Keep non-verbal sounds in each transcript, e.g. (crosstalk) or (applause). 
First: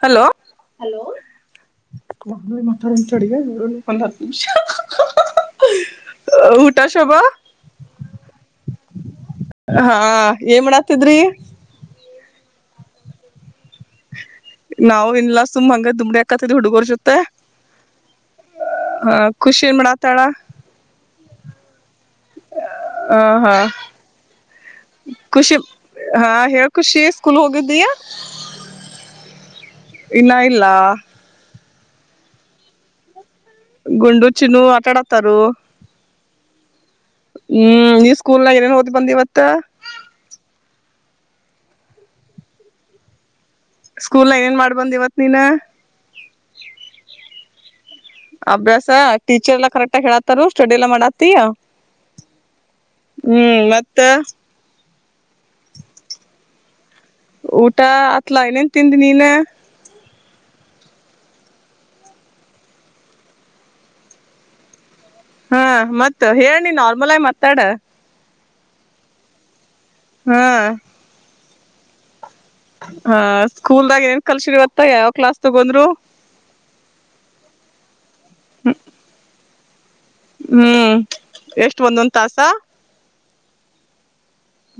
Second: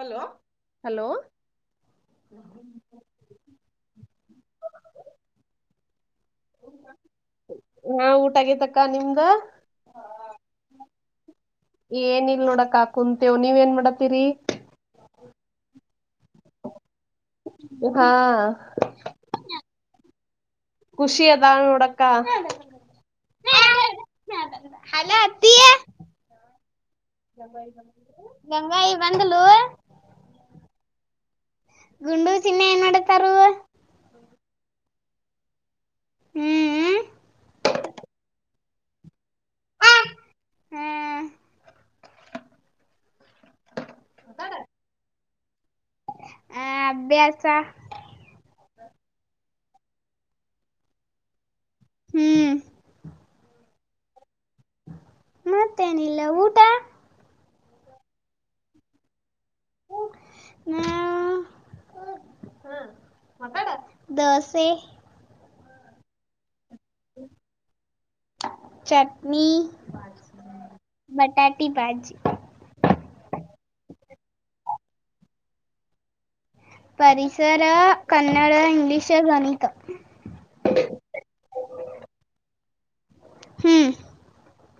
ಹಲೋಲೋ ಮಾತಾ ಚ. ಹಾ ಊಟಾಗ ತಕ್ಕ. ಕ ನಿಿಂದ. ಹಾ ಏನ್ ಮಾಡಾತಿದ್ರಿ. ಏನಲ್ ನೋಡ ಕಾಕ ಕುಂತೆೇವ ನೀವ ಏನ್ ಮಾಡತೀರಿ. ನಾವು ಇಲ್ಲ ಸುಮ್ಮ್ ಹಂಗದ. ತು. ತ ಹುಡುಗರ್ ಜೊತೆ ಹ ಖುಷಿ ನ್ ಮಾಡ. ತಳ. ಖುಷಿ ಎದ ಉಡಕ್ಕಾ. ಹ ಹಾ ಖುಷಿ ಹಾ ಹೇ ಗಂಗಾಯ ಬಂದಳು ಇನ್ನ ಇಲ್ಲ ಗುಂಡು ಚಿನ್ನ ಏನ್ನಡತಾರ ಗುಂಡು ಚಿನ್ನು ಆಟಾಡತಾರೂ ಹ್ಮ್ ಹ್ಮ್ ಹ್ಮ್ ನೀವ್ ಸ್ಕೂಲ್ನಾಗ ಏನೇನ್ ಓದ ಬಂದ ಇವತ್ತ ಹ್ಮ್, ಸ್ಕೂಲ್ ನ ಏನೇನ್ ಮಾಡ್ಬಂದ್ ಇವತ್ ನೀನ್ ಸಾ ಅಭ್ಯಾಸ ಟೀಚರ್ ಎಲ್ಲಾ ಕರೆಕ್ಟ್ ಆ ಹೇಳತಾರ ಸ್ಟಡಿ ಎಲ್ಲಾ ಮಾಡತ್ತ ಹ್ಮ್ ಹ್ಮ್ ಮತ್ತೆ ತ್ತ ಮತ್ತೇನಿಲ್ಲ ಊಟ ಊಟ ಅತ್ಲ ಇನ್ನೇನ್ ತಿಂದೆ ನೀನ್ ಹಾ ದೋಸೆ ಹಾ ಮತ್ತ ಹೇಳ ನಾರ್ಮಲ್ ಆಗಿ ಮಾತಾಡ ಚಟ್ನಿ ಹಾ ಕಟ್ಟಿ ಬಜಿ ಹ ಸ್ಕೂಲ್ದಾಗ ಏನ್ ಕಲ್ಸಿರಿವತ್ತ ಯಾವ ಕ್ಲಾಸ್ ತಗೊಂಡ್ರು ಪರಿಸರ ಕನ್ನಡ ಇಂಗ್ಲಿಷ್ ಗಣಿತ ಹ್ಮ್ ಎಷ್ಟ ಒಂದೊಂದ ತಾಸ ಹ್ಮ್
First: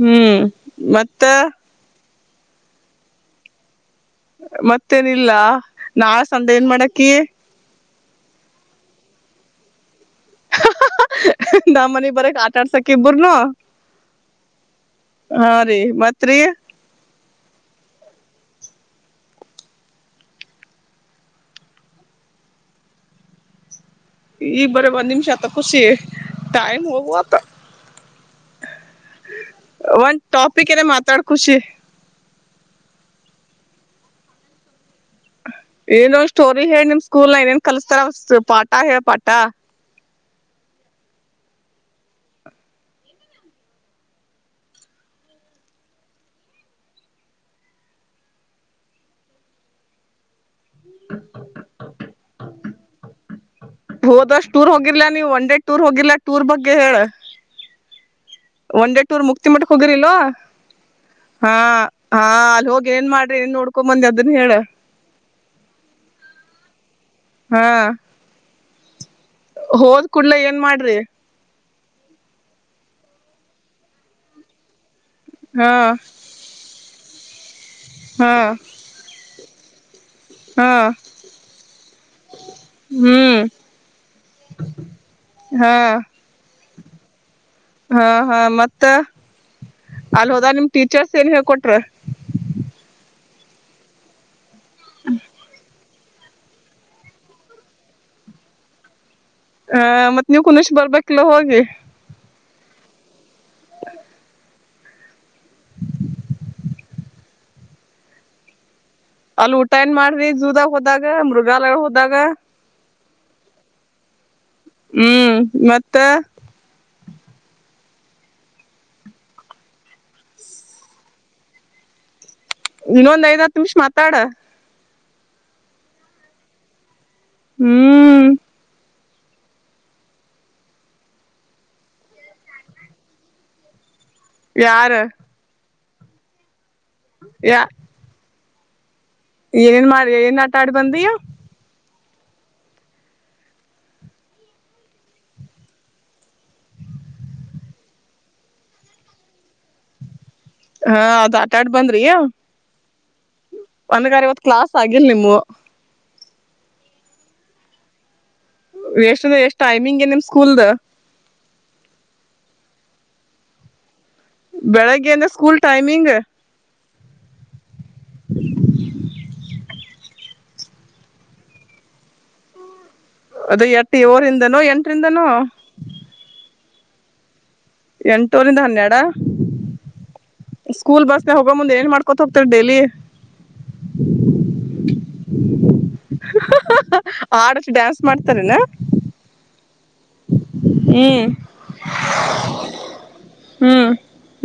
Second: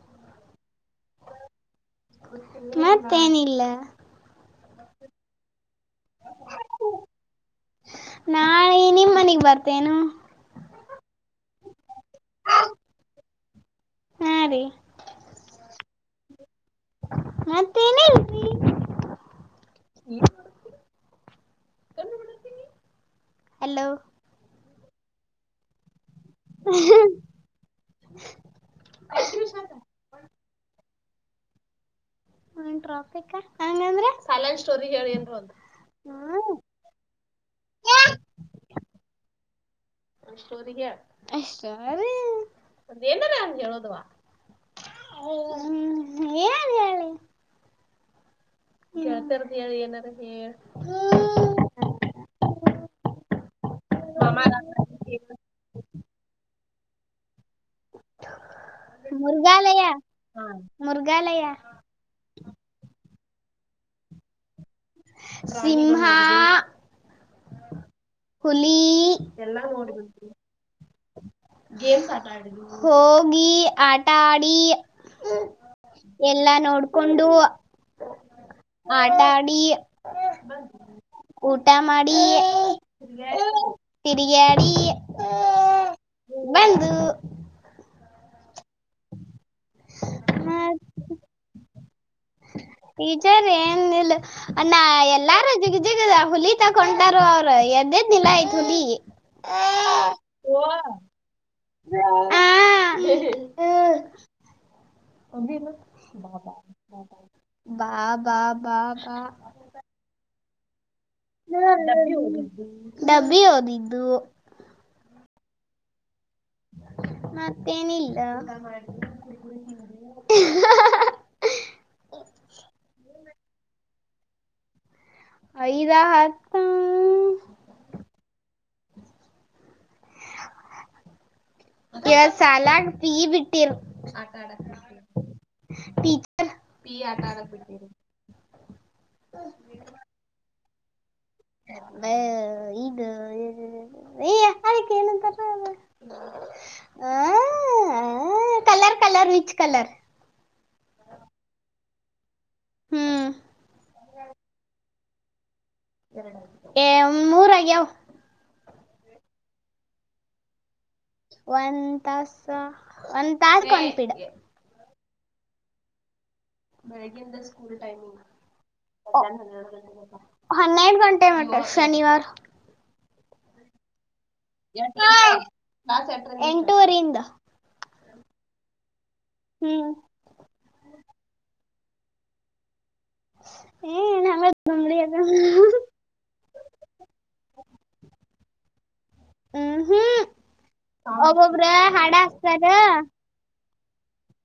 ಹ್ಮ್ ಮತ್ತ ಮತ್ತೇನಿಲ್ಲ ಮತ್ತೇನಿಲ್ಲ ನಾ ಸಂದೆ ಏನ್ ಮಾಡಕಿ ತನು (unintelligible) ನಮ್ಮ ಮನಿ ಬರಕ್ ಆಟಾಡ್ಸಕ ಇಬರನು ಹಾ ರೀ (unintelligible) ಹಾ ರಿ ಮತ್ರಿ ಮತ್ತೇನಿಲ್ರೀ (unintelligible) ಹಲೋ ಈ ಬರ ಒಂದ್ ನಿಮಿಷತ್ತ ಖುಷಿ ಟೈಮ ಹೋಗುವಲ್ತ್ (unintelligible) ಒಂದು ಟಾಪಿಕಿಧೆ ಮಾತ (unintelligible) ತಡಖುಷಿ (unintelligible) ಹಟ್ರಾಪಿಕಾ ಅಂಗಾನ್ದ್ರ ಏನ್ ಒ ಸ್ಟೋರಿ ಹೇಳಿ ನಿಮ್ ಸ್ಕೂಲ್ ನ ಏನ್ ಕಲಸ್ತಾರ ಪಾಠ ಹೇಳ ಪಾಠ ಕುತ್ತ (unintelligible) ಗೆ ಹೇಳದವಾ ಏನ್ ಹೇಳಿ (unintelligible) ಕತರ್ದ ಅ ಏನಾರ ಹ (unintelligible) (unintelligible) ಹೋದಷ್ಟ ಟೂರ್ ಹೋಗಿಲ್ಲಾ ನೀ್ ಒನ್ ಡೇ ಟೂರ್ ಹೋಗಿಲ್ಲಾ ಟೂರ್ ಬಗ್ಗೆ ಹೇಳ ಹ (unintelligible) ಒಂದೇ ಟೂರ್ ಮುಕ್ತಿ ಮಟ್ಟಕ್ ಹೋಗಿರಿಿಲ್ವವಾ ಮೃಗಾಲಯ ಹಾ ಹಾ ಅಲ್ಲಿ ಹೋಗಿ ಏನ್ ಮಾಡ (unintelligible) (unintelligible) ನ್ ನೋಡ್ಕೊ ಬಂದ ಅದನು ಹೇಳ ಸಿಂಹ ಹಾ (unintelligible) ಹುಲಿ (unintelligible) ಎಲ್ಲ ನೋಬ ಹೋದ್ ಕೂಡ್ಲೆ ಏನ್ ಮಾಡ್ರಿ (unintelligible) ಮ (unintelligible) ಹೋಗಿ ಆಟ ಆಡಿ (unintelligible) ಹಾ ಎಲ್ಲಾ ನೋಡ್ ಕೊಂಡ ಹಾ (unintelligible) ಅಡಿ ಹಾ (unintelligible) ಊಟ ಮಾಡ ಹ್ಮ್ (unintelligible) ತಿರುಗ ಆಡಿ ಹಾ ಬಂದು (unintelligible) ಹಾ ಹಾ ಮತ್ತೆ ಮತ್ತ (unintelligible) ಅಲ್ ಹೋದಾಗ ನಿಮ್ ಟೀಚರ್ಸ್ ಏನ್ ಹೇಳ್ಕೊಟ್ರ ಈಜಾರ ಏನ್ಲ್ (unintelligible) ಹ್ಮ (unintelligible) ಜಿಗ ಹುಲಿ ತಕೊಂಡಾರ ಅವ್ರು ಎದ್ದೇದ್ ನಿಲ ಆಯ್ತ್ ಹುಲಿ ಆ ಮತ್ ನೀವ್ ಕುನಷ ಬರ್ಬೇಕಿಲ್ಲ ಹೋಗಿ ಹ (unintelligible) ಹ್ಮ್ (unintelligible) ಉದನು ಬಾ ಬಾ ಬಾ ಬಾ ಬಾ ಅಲ್ ಊಟ ಏನ್ ಮಾಡ್ರಿ ಜೂದಾಗ ಹೋದಾಗ ಮೃಗಲಾಯ ಹೋದಾಗ ಡಬಿ ಓದಿದ್ದು ಹ್ಮ್ ಮತ್ತೆ ಮತ್ತೇನಿಲ್ಲ ಇನ್ನೊಂದ ಐದ್ ಹತ್ತು ನಿಮಿಷ ಮತ ತ್ತಡ ಐದಾ ಹತ್ತ ಹ್ಮ್ ಎರಡ್ ಸಲಾಗ ಪೀ ಬಿಟಲ್ ಆಟಾಡಕ್ಕ ಯಾರ ಟೀಚರ್ ಆಟಆಡೋಕೆ ಯಾ ಬಿಟ್ಟಿಲ್ಲ ಏನೇನ್ ಮಾಡಿ ಏನ್ ಆಟ ಆಟಡ್ ಬಂದಿ ಇದು ಏನುಂತ ಹ ಕಲರ್ ಕಲರ್ ವಿಚ್ ಕಲರ್ ಹಾ ಅದ್ ಆಟ ಆಡ್ ಬಂದ್ರಿಯ ಹ್ಮ್ ಒಂದ ಕಡೆ ಇವತ್ತು ಕ್ಲಾಸ್ ಆಗ ಇಲ್ ನಿವು ಏ ಮೂರಗ್ಯಾವ ಎಷ್ಟಂದ ಎಷ್ಟ್ ಟೈಮಿಂಗ್ ನಿಮ್ ಸ್ಕೂಲ್ದ ಒಂದ್ ತಾಸ ಒಂದ್ ತಾಸ್ಕ್ ಒಂದು ಪಿರಿಯಡ್ ಬೆಳಗ್ಗೆ ಅಂದ್ರ ಸ್ಕೂಲ್ ಟೈಮಿಂಗ್ ಬೆಳಗೆಂದ ಓಹೋ ಹನ್ನೆರಡು ಗಂಟೆ ಮಟೆ ಶನಿವಾರ ಅದು ಎಟ್ಟು ಏಳುನಿಂದ ಕ್ಲಾಸ್ ಎಂಟ್ಟರಿಂದ ಎಂಟುವರಿಯಿಂದ ಎಂಟೂರಿಂದ ಹನ್ನೆರಡ ಹ್ಮ್ ಸ್ಕೂಲ್ ಬಸ್ಗೆ ಹೋಗ ಮುಂದ ಏನ್ ಮಾಡ್ಕೊತ ಹೋಗತಾರೆ ಡೇಲಿ ಏ ನಮಿಗೆ ತೊಂದ್ರೆ ಅದಾವ ಆಡಷ್ಟು ಡ್ಯಾನ್ಸ್ ಮಾಡ್ತಾರನಾ ಹ್ಮ್ ಹ್ಮ್ ಒಬ್ಬೊಬ್ರ ಹಾಡ ಹಾಕ್ತಾರ ಹ್ಮ್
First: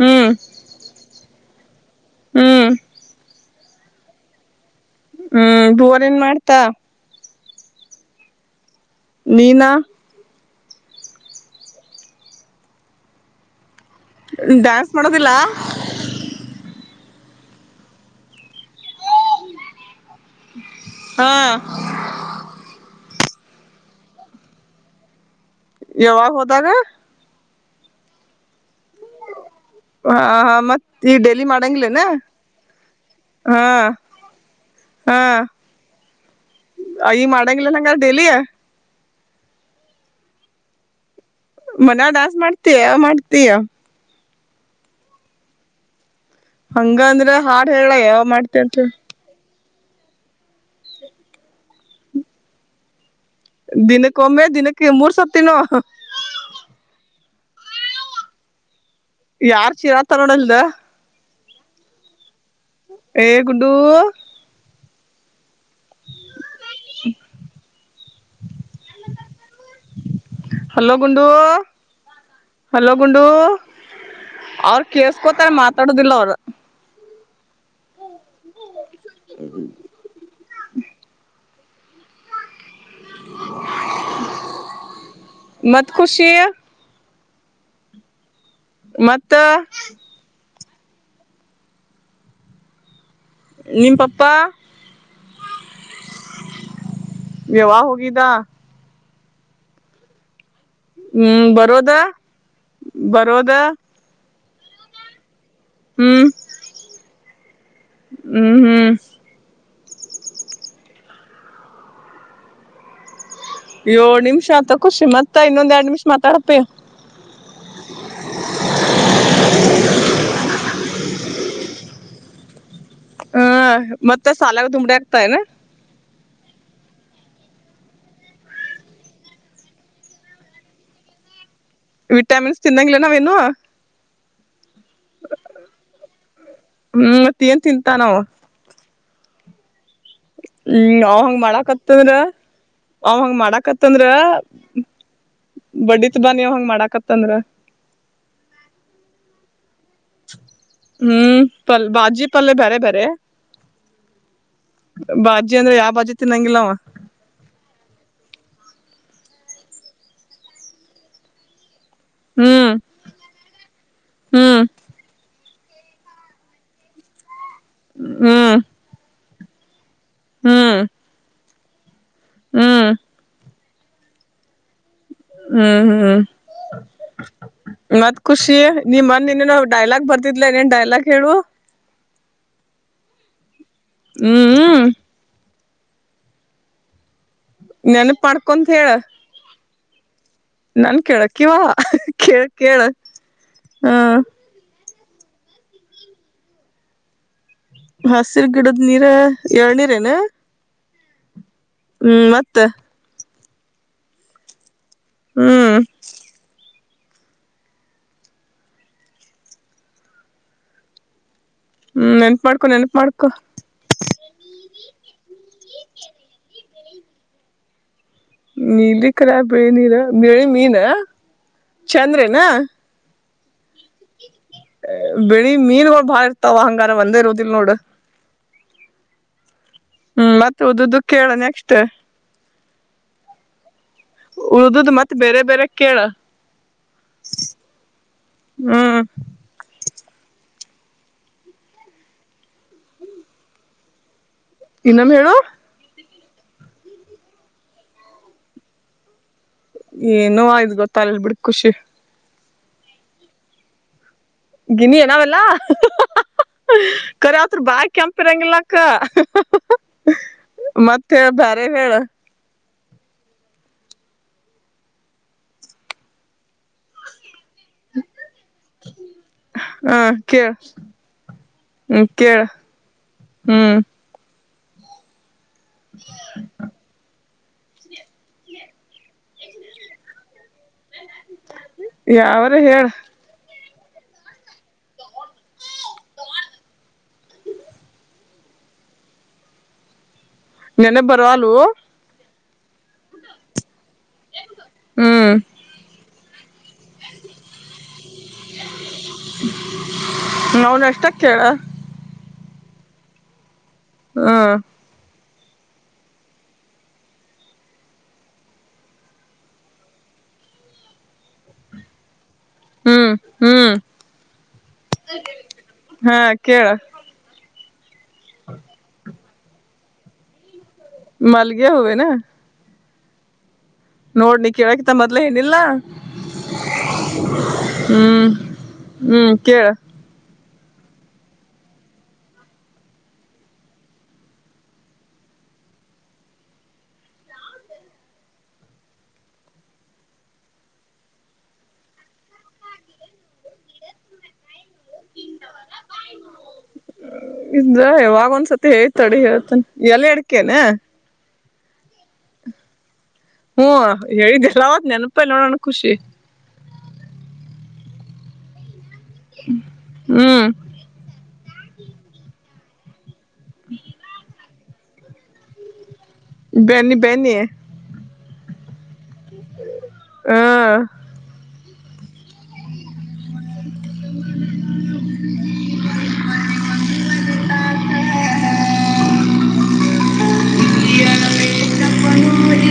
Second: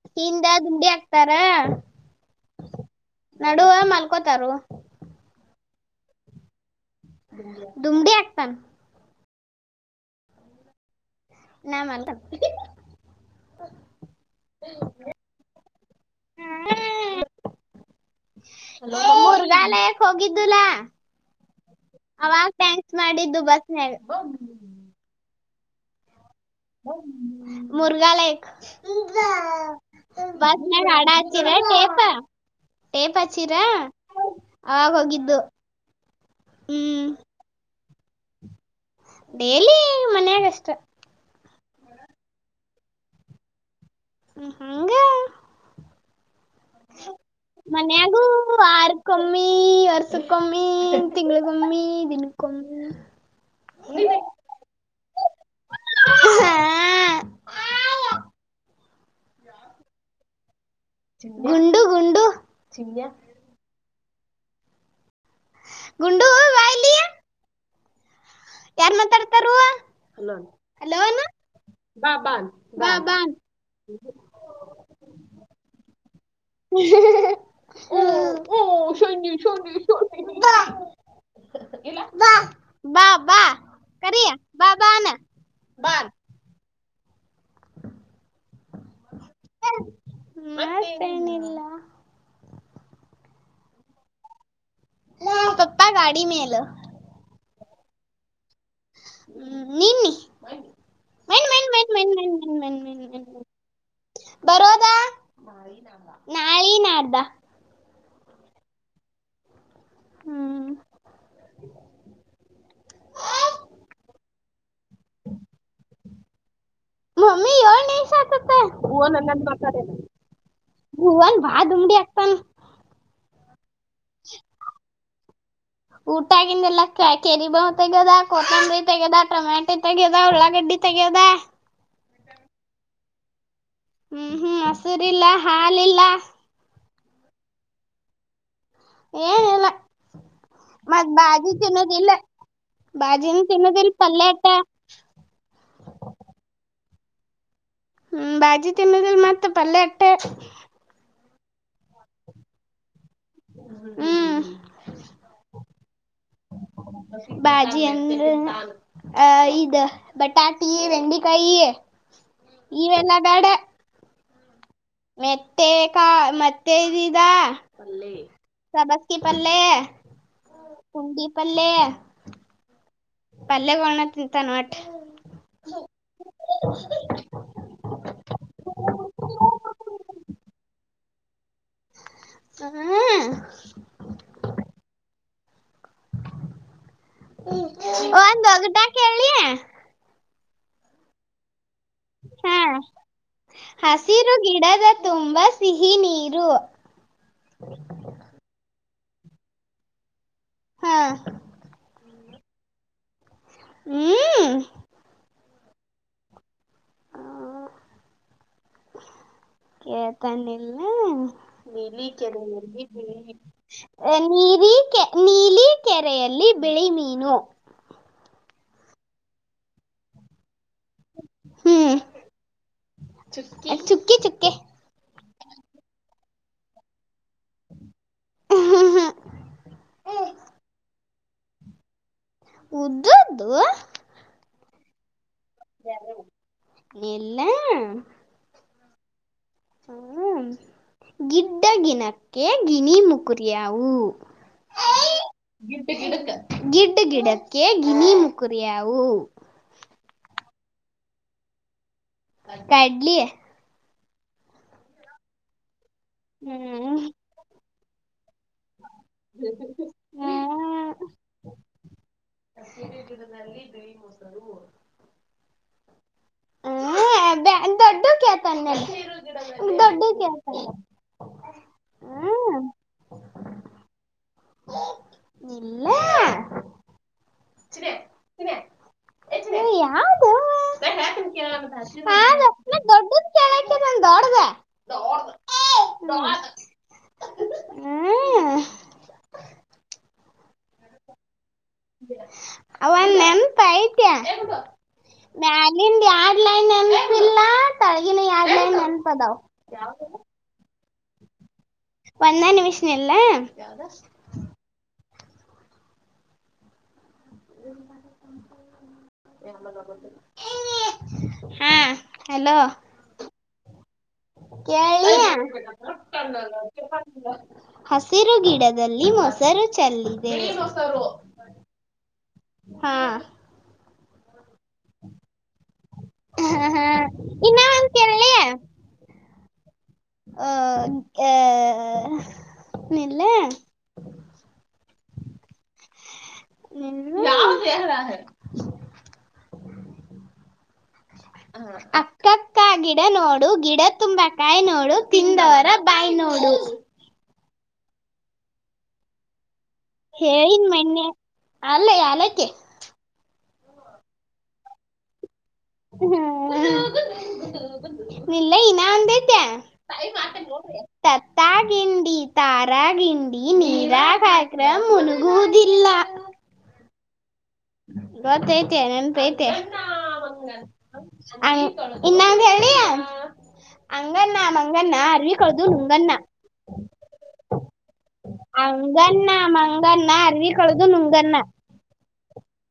ಹ್ಮ್ ಹಿಂದ ದುಂಡಿ ಹಾಕ್ತಾರ ರ್ ಹ್ಮ್ ನಡುವೇ ಮಲ್ಕೋತಾರೊ ಹ್ಮ್ ಬೋರ್ ಏನ್ ಮಾಡ್ತ ದುಮಡಿ ಆಕ್ತನ್ ನೀನಾ ನಾ ಮಾಡ್ತ ಡ್ಯಾನ್ಸ್ ಮಾಡೋದಿಲ್ಲ (unintelligible) ರುಗಾಲ (unintelligible) ಹೋಗಿದ್ದುಲಾ ಹಾ ಮಾಡಿದ್ದು ಬಸ್ ಮೇಲೆ (unintelligible) ಯಾವಗ್ (unintelligible) ಹ್ಮ (unintelligible) ಮುರುಘಾಲಕ್ಕ (unintelligible) ಹಾ ಹ ಮತ್ತ ಹಾಡ ಈ ಡೇಲಿ ಹಚ್ಚಿರ ಟೇಪ ಮಾಡಂಗ್ಲನಾ ಟೇಪ್ ಹಚ್ಚಿರ ಹಾ ಅವಾಗ ಹಾ ಹೋಗಿದ್ದು ಈ ಮಾಡಂಗ್ಲಂಗ (unintelligible) ದಲಿಯ (unintelligible) ಡೇಲಿ ಮನ್ಯಾಗಷ್ಟ (unintelligible) ಮನ ದಸ್ (unintelligible) ಮಾಡ್ತಯ ಮಾಡ್ತಯ ಹ್ಮ ಹಂಗ (unintelligible) ಹಂಗ ಅಂದ್ರ ಹಾಡ್ ಹೇಳಲ್ಲ (unintelligible) ಯಾವ ಮಾಡ್ತಿಂತ ಈ ಅರ್ಥ (unintelligible) ಕಮ್ಮಿ ತಿಂಗಗಳು ಕಮ್ಮ (unintelligible) ಇ ಇದಿನಕೊಮ (unintelligible) ದಿನಕ್ಕ ಒಮ್ಮೆ ದಿನಕ್ಕೆ ಮೂರ್ ಸತಿನ್ನು (unintelligible) ಯಾರ್ ಚೀರಾತ (unintelligible) ನೋಡಲ್ದ ಗುಂಡು ಗುಂಡು ಏ ಗುಂಡು ಗುಂಡು ಬಾ ಇಲ್ಲಿ ಯಾರ್ ಮಾತಾಡ್ತಾರು ಹಲೋ ಗುಂಡು ಹಾಲ್ ಬಾ (unintelligible) ಹ (unintelligible) ಓ ಓ ಸನ್ಯ ಸನ್ನ ಸ (unintelligible) ಇಲ್ಲಾ ಬಾ (unintelligible) ಬಾ ಕರಿಯ ಬಾ ಬಾನ ಮತ್ತ ಖುಷಿ (unintelligible) ಮತ್ತ ಮತೇನಿಲ್ಲ (unintelligible) ನಿಮ್ ಪಪ್ಪ ಹಾ ಪಪ್ಪ ಗಾಡಿ ಮೇಲ (unintelligible) ಯಾವಗ ಹೋಗಿದ ಹ್ಮ್ ನಿನ್ (unintelligible) ಹ್ಮ್ ಬರೋದಾ ಮೆನ್ ಮೆನ್ ಮೆನ್ ಮೆನ್ ಮೆನ್. ಬರೋದ (unintelligible) ಬರೋದಾ (unintelligible) ಹ್ಮ್ ನಾಳಿ ನಾಡ್ದ (unintelligible) ಹ್ಮ್ ಹ್ಮ್ ಹ್ಮ್, ಹೇ! (unintelligible) ಏಳು, ನಿಮಿಷತ ಖುಷಿ ಮತ್ತ ಇನ್ನೊಂದೆರಡ್ ನಿಮಿಷ ಮಾತಾಡಪ್ಪಿ? (inaudible) ಮಮ್ಮಿ ಏಳ್ ನಿಮಷ ಅತ್ಯಾಯ್ತು! ಭುವನಾನ, ಫೋನಿನಲ್ಲಿ ಮಾತಾಡು ಅನ್ನು, ಭುವನ್ ಬಹಳ ತುಂಟಿ ಹತ್ರಆಗ್ತಾನ! (inaudible) ಹಾ! (inaudible) ಮತ್ತೆ, ಸಾಲಾಗ ದುಂಬಡಿ ಆಗುತಾಯೇನು? (inaudible) ಕೆರಿ ಬಾವ ತೆಗ್ಯದ, ಕೊತ್ತಂಬರಿ ತೆಗದ, ಟೊಮ್ಯಾಟೊ ತೆಗ್ಯದ, ಉಳ್ಳಾಗಡ್ಡಿ ತೆಗ್ಯದ? (inaudible) ವಿಟಾಮಿನ್ಸ್, ತಿನ್ನಂಗಿಲ್ಲ, ನಾವು, ಇನ್ನೂ? (inaudible) ಹ್ಮ್, ಹ್ಮ್, ಮೊಸರಿಲ್ಲ ಹಾಲಿಲ್ಲ? (inaudible) ಹ್ಮ್, ಮತ್ತೇಏನ್, ತಿಂತಾನೋ? (inaudible) ಏನೂ, ಇಲ್ಲ! (inaudible) ಹ್ಮ್ ಅವ ಹಂಗೂ, ಮಾಡಾಕತ್ತಂದ್ರ, ಅವ ಹಂಗ ಬಾಜಿನ ತಿನ್ನೋದಿಲ್ ಮಾಡಾಕತ್ತಂದ್ರ ಪಲ್ಯ ಅಟ್ಟ ಬಡ್ಡತ್ ಬಾನಿ ಅವ ಹಂಗ ಮಾಡಾಕತು? (inaudible) ತಂಧರಾ? (inaudible) ಹ್ಮ, ಬಾಜಿ ತಿನ್ನದಲ್ ಮತ್ತೆ ಪಲ್ಯ? (inaudible) ಹ್ಮ್... (inaudible) ಪಲ್, ಬಾಜಿ, ಪಲ್ಲ್ಲೆ ಬೇರೆ, ಬೇರೆ? ಹ್ಮ್ (inaudible) ಬಾಜಿ, ಅಂದ್ರೆ ಯಾಪೂ? (inaudible) ಬ.... (unintelligible) ಬಾಜಿ, ಎಂದೂ? (inaudible) ಆ, ಇದು ಬಟಾಟಿ, ಬೆೆಂಡೆಕಾಯಿ? ಹ್ಮ್ (inaudible) ಇವೆಲ್ಲ, ಬೇಡಾ? (inaudible) ಹ್ಮ್... (inaudible) ಮೆತ್ತೆ ಕ ಮತ್ತೆ, ಏನು, ಇದ... (inaudible) ಹು, ಹ್ಮ್ ಸಭಾಸ್ಕಿಲ್. (inaudible) ಪಲ್ಲೆ? ಹ್ಮ್ (inaudible) ಪುಂಡಿ. (inaudible) ಪಲ್ಲ್ಲೇ? (inaudible) ಹ್ಮ್... (inaudible) ಪಲ್ಯಗಾನ, ತಿಂತಾನೆ, ನೋಡಿ? (inaudible) ಹ್ಮ್, ಹ್ಮ್ ಮತ್ ಖುಷಿ ನೀ, ಮೋನೆ, ಡೈಲಾಗ್ ಬರ್ತಿದ್ಲ ಏನು, ಡೈಲಾಗ್... (inaudible) ಹೇಳು? (inaudible) ಹ್ಮ... (inaudible) ಹ್ಮ್, ಹೂ... (unintelligible) (unintelligible) (inaudible) ಹ್ಮ, ನೆನಪ ಒಂದು, ಮಾಡ್ಕೊಂತ ಒಗಟು, ಹೇಳ ಕೇಳಿ? (inaudible) ನನ್ ಕೆಳಕು, ಕಿಯೋ? (inaudible) ಕೆ, ಹಾ ಕೇಳು ಹ್ಮ. (unintelligible) ತುಂಬಾ, ಸಿಹಿ, ನೀರು. (inaudible) ಹಸಿರು, ಗಿಡದ ನೀರು, ಎಳೆನೀರು ಏನೂ? (inaudible) ಹಾ.. (inaudible) ಊ ಮತ್ತ ಹ್ಮ್ ಹ್ಮ್ ಹ್ಮ ಕೇಳ್ತಾನಿಲ್ಲ. ನೀಲಿ ಹ್ಮ್ ಕೆ ನೆನ್ಪ ಮಾಡ್ಕೊ ನೀಲಿ ನೆನ್ಪ ಕೆ ಮಾಡ್ಕೊ ಏ ನೀರಿಕೆ ನೀಲಿ ಕೆರೆಯಲ್ಲಿ ಬಿಳಿ ಮೀನು? ನೀಲಿ ಕೆರೆಯಾಗ್ ಬೆಳಿ ನೀರ ಬಿಳಿ ಮೀನ ಚಂದ್ರೆನಾ? ಚ ಚುಕ್ಕಿ ಚುಕ್ಕೆ ಬೆಳಿ ಮೀನ್ಗಳು ಬಾಳ ಇರ್ತಾವ ಹಂಗಾರ ಒಂದೇ ಇರೋದಿಲ್ ನೋಡ್. ಹ್ಮ್ ಮತ್ತ ಓದುದು ಕೇಳ ನೆಕ್ಸ್ಟ್ ಉದ್ದದ್ದು ಉಳ್ದುದು ಮತ್ ಬೇರೆ ಬೇರೆ ಕೇಳ್ ಎಲ್ಲ ಹ್ಮ್ ಹ ಗಿಡ್ಡ ಗಿನಕ್ಕೆ ಗಿನಿ ಮುಕುರಿಯವು? ಇನ್ನೊಮ್ಮೆ ಹೇಳು. ಗಿಡ್ ಗಿಡಕ್ಕೆ ಗಿನಿ ಮುಕುರಿಯಾವು? ಏನು ಆಯ್ದ್ ಗೊತ್ತಾಲಲ್ ಬಿಡ್ ಖುಷಿ. ಕಡ್ಲಿ ಗಿನಿ ಏನಾವೆಲ್ಲಾ ಹ ಹ ಹ ಹ ಹ ಹ್ಮ್ ಕರಿಯತ್ರ್ ಬಾ ಕರಂಗಿಲಾಕ್ಕ ಹ ಹ ಹ ಹ್ಮ್ ಮತ್ತೆ ಹೇ ಬ್ಯಾರೆ ಹೇಳ್ ಗಡಗಿಡದಲ್ಲಿ ಬಿಳಿ ಮೊಸಲು ಹ ದೊಡ್ಡು ಕೆತನ್ ನೆ ಹ ದೊಡ್ಡು ಕೇಳ ಕೆತನ್. ಹ್ಮ ಕೇಳ ಹ್ಮ್ ಹ್ಮ್ ಚಿನ್ನಿ ಏಯ್ ಯಾವ್ದವ್ವ ನಾ ಯಾವ್ರ ಹೇಳ ದೊಡ್ದುದ್ ಕೇಳ ಡ್ದುದೊಂದ್ ದೊಡ್ದ ಹ್ಮ್ ಆ ಅ. ನೆನೆಪ್ ಬರ್ವಾಲು. ಅವೊಂದ್ ನೆನ್ಪಾಯ್ ತೆ ಹ್ಮ್ ಮ್ಯಾಲಿಂದ ಯಡ್ ಲೈನ್ ನೆನಪಿಲ್ಲ ತಳಗಿನ ಯಡ್ ಲೈನ್ ನೆನಪದಾವ್. ತ್ತ ಕೇಳ್ ಒಂದೇ ನಿಮಿಷ ನಿಲ್ಲ. ಯಾವ್ದ? ಹ್ಮ್ ಹಾ ಹಲೋ ಹ್ಮ್ ಹ್ಮ್ ಕೇಳಿ ಹಾ ಕೇಳ ಹಸಿರು ಗಿಡದಲ್ಲಿ ಮಸ ಸರು ಚಲ್ಲಿದೆ ಮಲ್ಲಿಗೆ ಹೂ ಏನ ಹಾ ನೋಡ್ನಿ ಕೇಳಕತ್ತ ಮೊದ್ ಏನಿಲ್ಲಾ ಹಾ ಹಾ ಇನ್ನ ಅಂತ ಹ್ಮ್ ಹ್ಮ್ ಕೇಳ ಆ ಆ ನಿಲ್ಲ ಹ್ಮಲ್ಲ ಅಕ್ಕಕ್ಕ ಗಿಡ ನೋಡು ಗಿಡ ತುಂಬಾ ಕಾಯಿ ನೋಡು ತಿಂದವರ ಬಾಯಿ ನೋಡು ಇದ್ದ ಯಾವಾಗ ಒಂದ್ಸತಿ ಹೇಳ್ತಾಡಿ ಹೇಳ್ತಾನ ಎಲ್ಲ ಅಡ್ಕೇನ. ಹೇಳಿನ ಮಣ್ಣೆ ಅಲ್ಲ ಯಾಲಕ್ಕೆ. ಹ್ಮ ಹೇಳಿದ್ದಲ್ಲ ಅವತ್ ನೆನಪಲ್ಲ ನೋಡೋಣ. ಖುಷಿ. ಇಲ್ಲ ಇ. ನಿದ್ದ ಹ್ಮ್ ತತ್ತ ಗಿಂಡಿ ತಾರ. ಡ್ರ್ಯಾಗಿನ್. ನೀರ ಕಾರ್ಯಕ್ರಮ್ ಮು. ಹದಿಲ್ಲ. ಬನ್ನಿ ಬನ್ನಿ. ಗೊತ್ತ ಐತ ನೆನ್. ಹಾ ಹ್ಮ್ಮ್. ಇನ್ನ ಕನಯ. ಅಂಗಣ್ಣ ಮಂಗಣ್ಣ ಅರವಿಿಕಳದು ನುಂಗಣ್ಣ ಅಂಗಣ್ಣ ಮಂಗಣ್ಣ ಅರವಿ ಕಳದು ನುಂಗ್ಣ. ಒಂದು.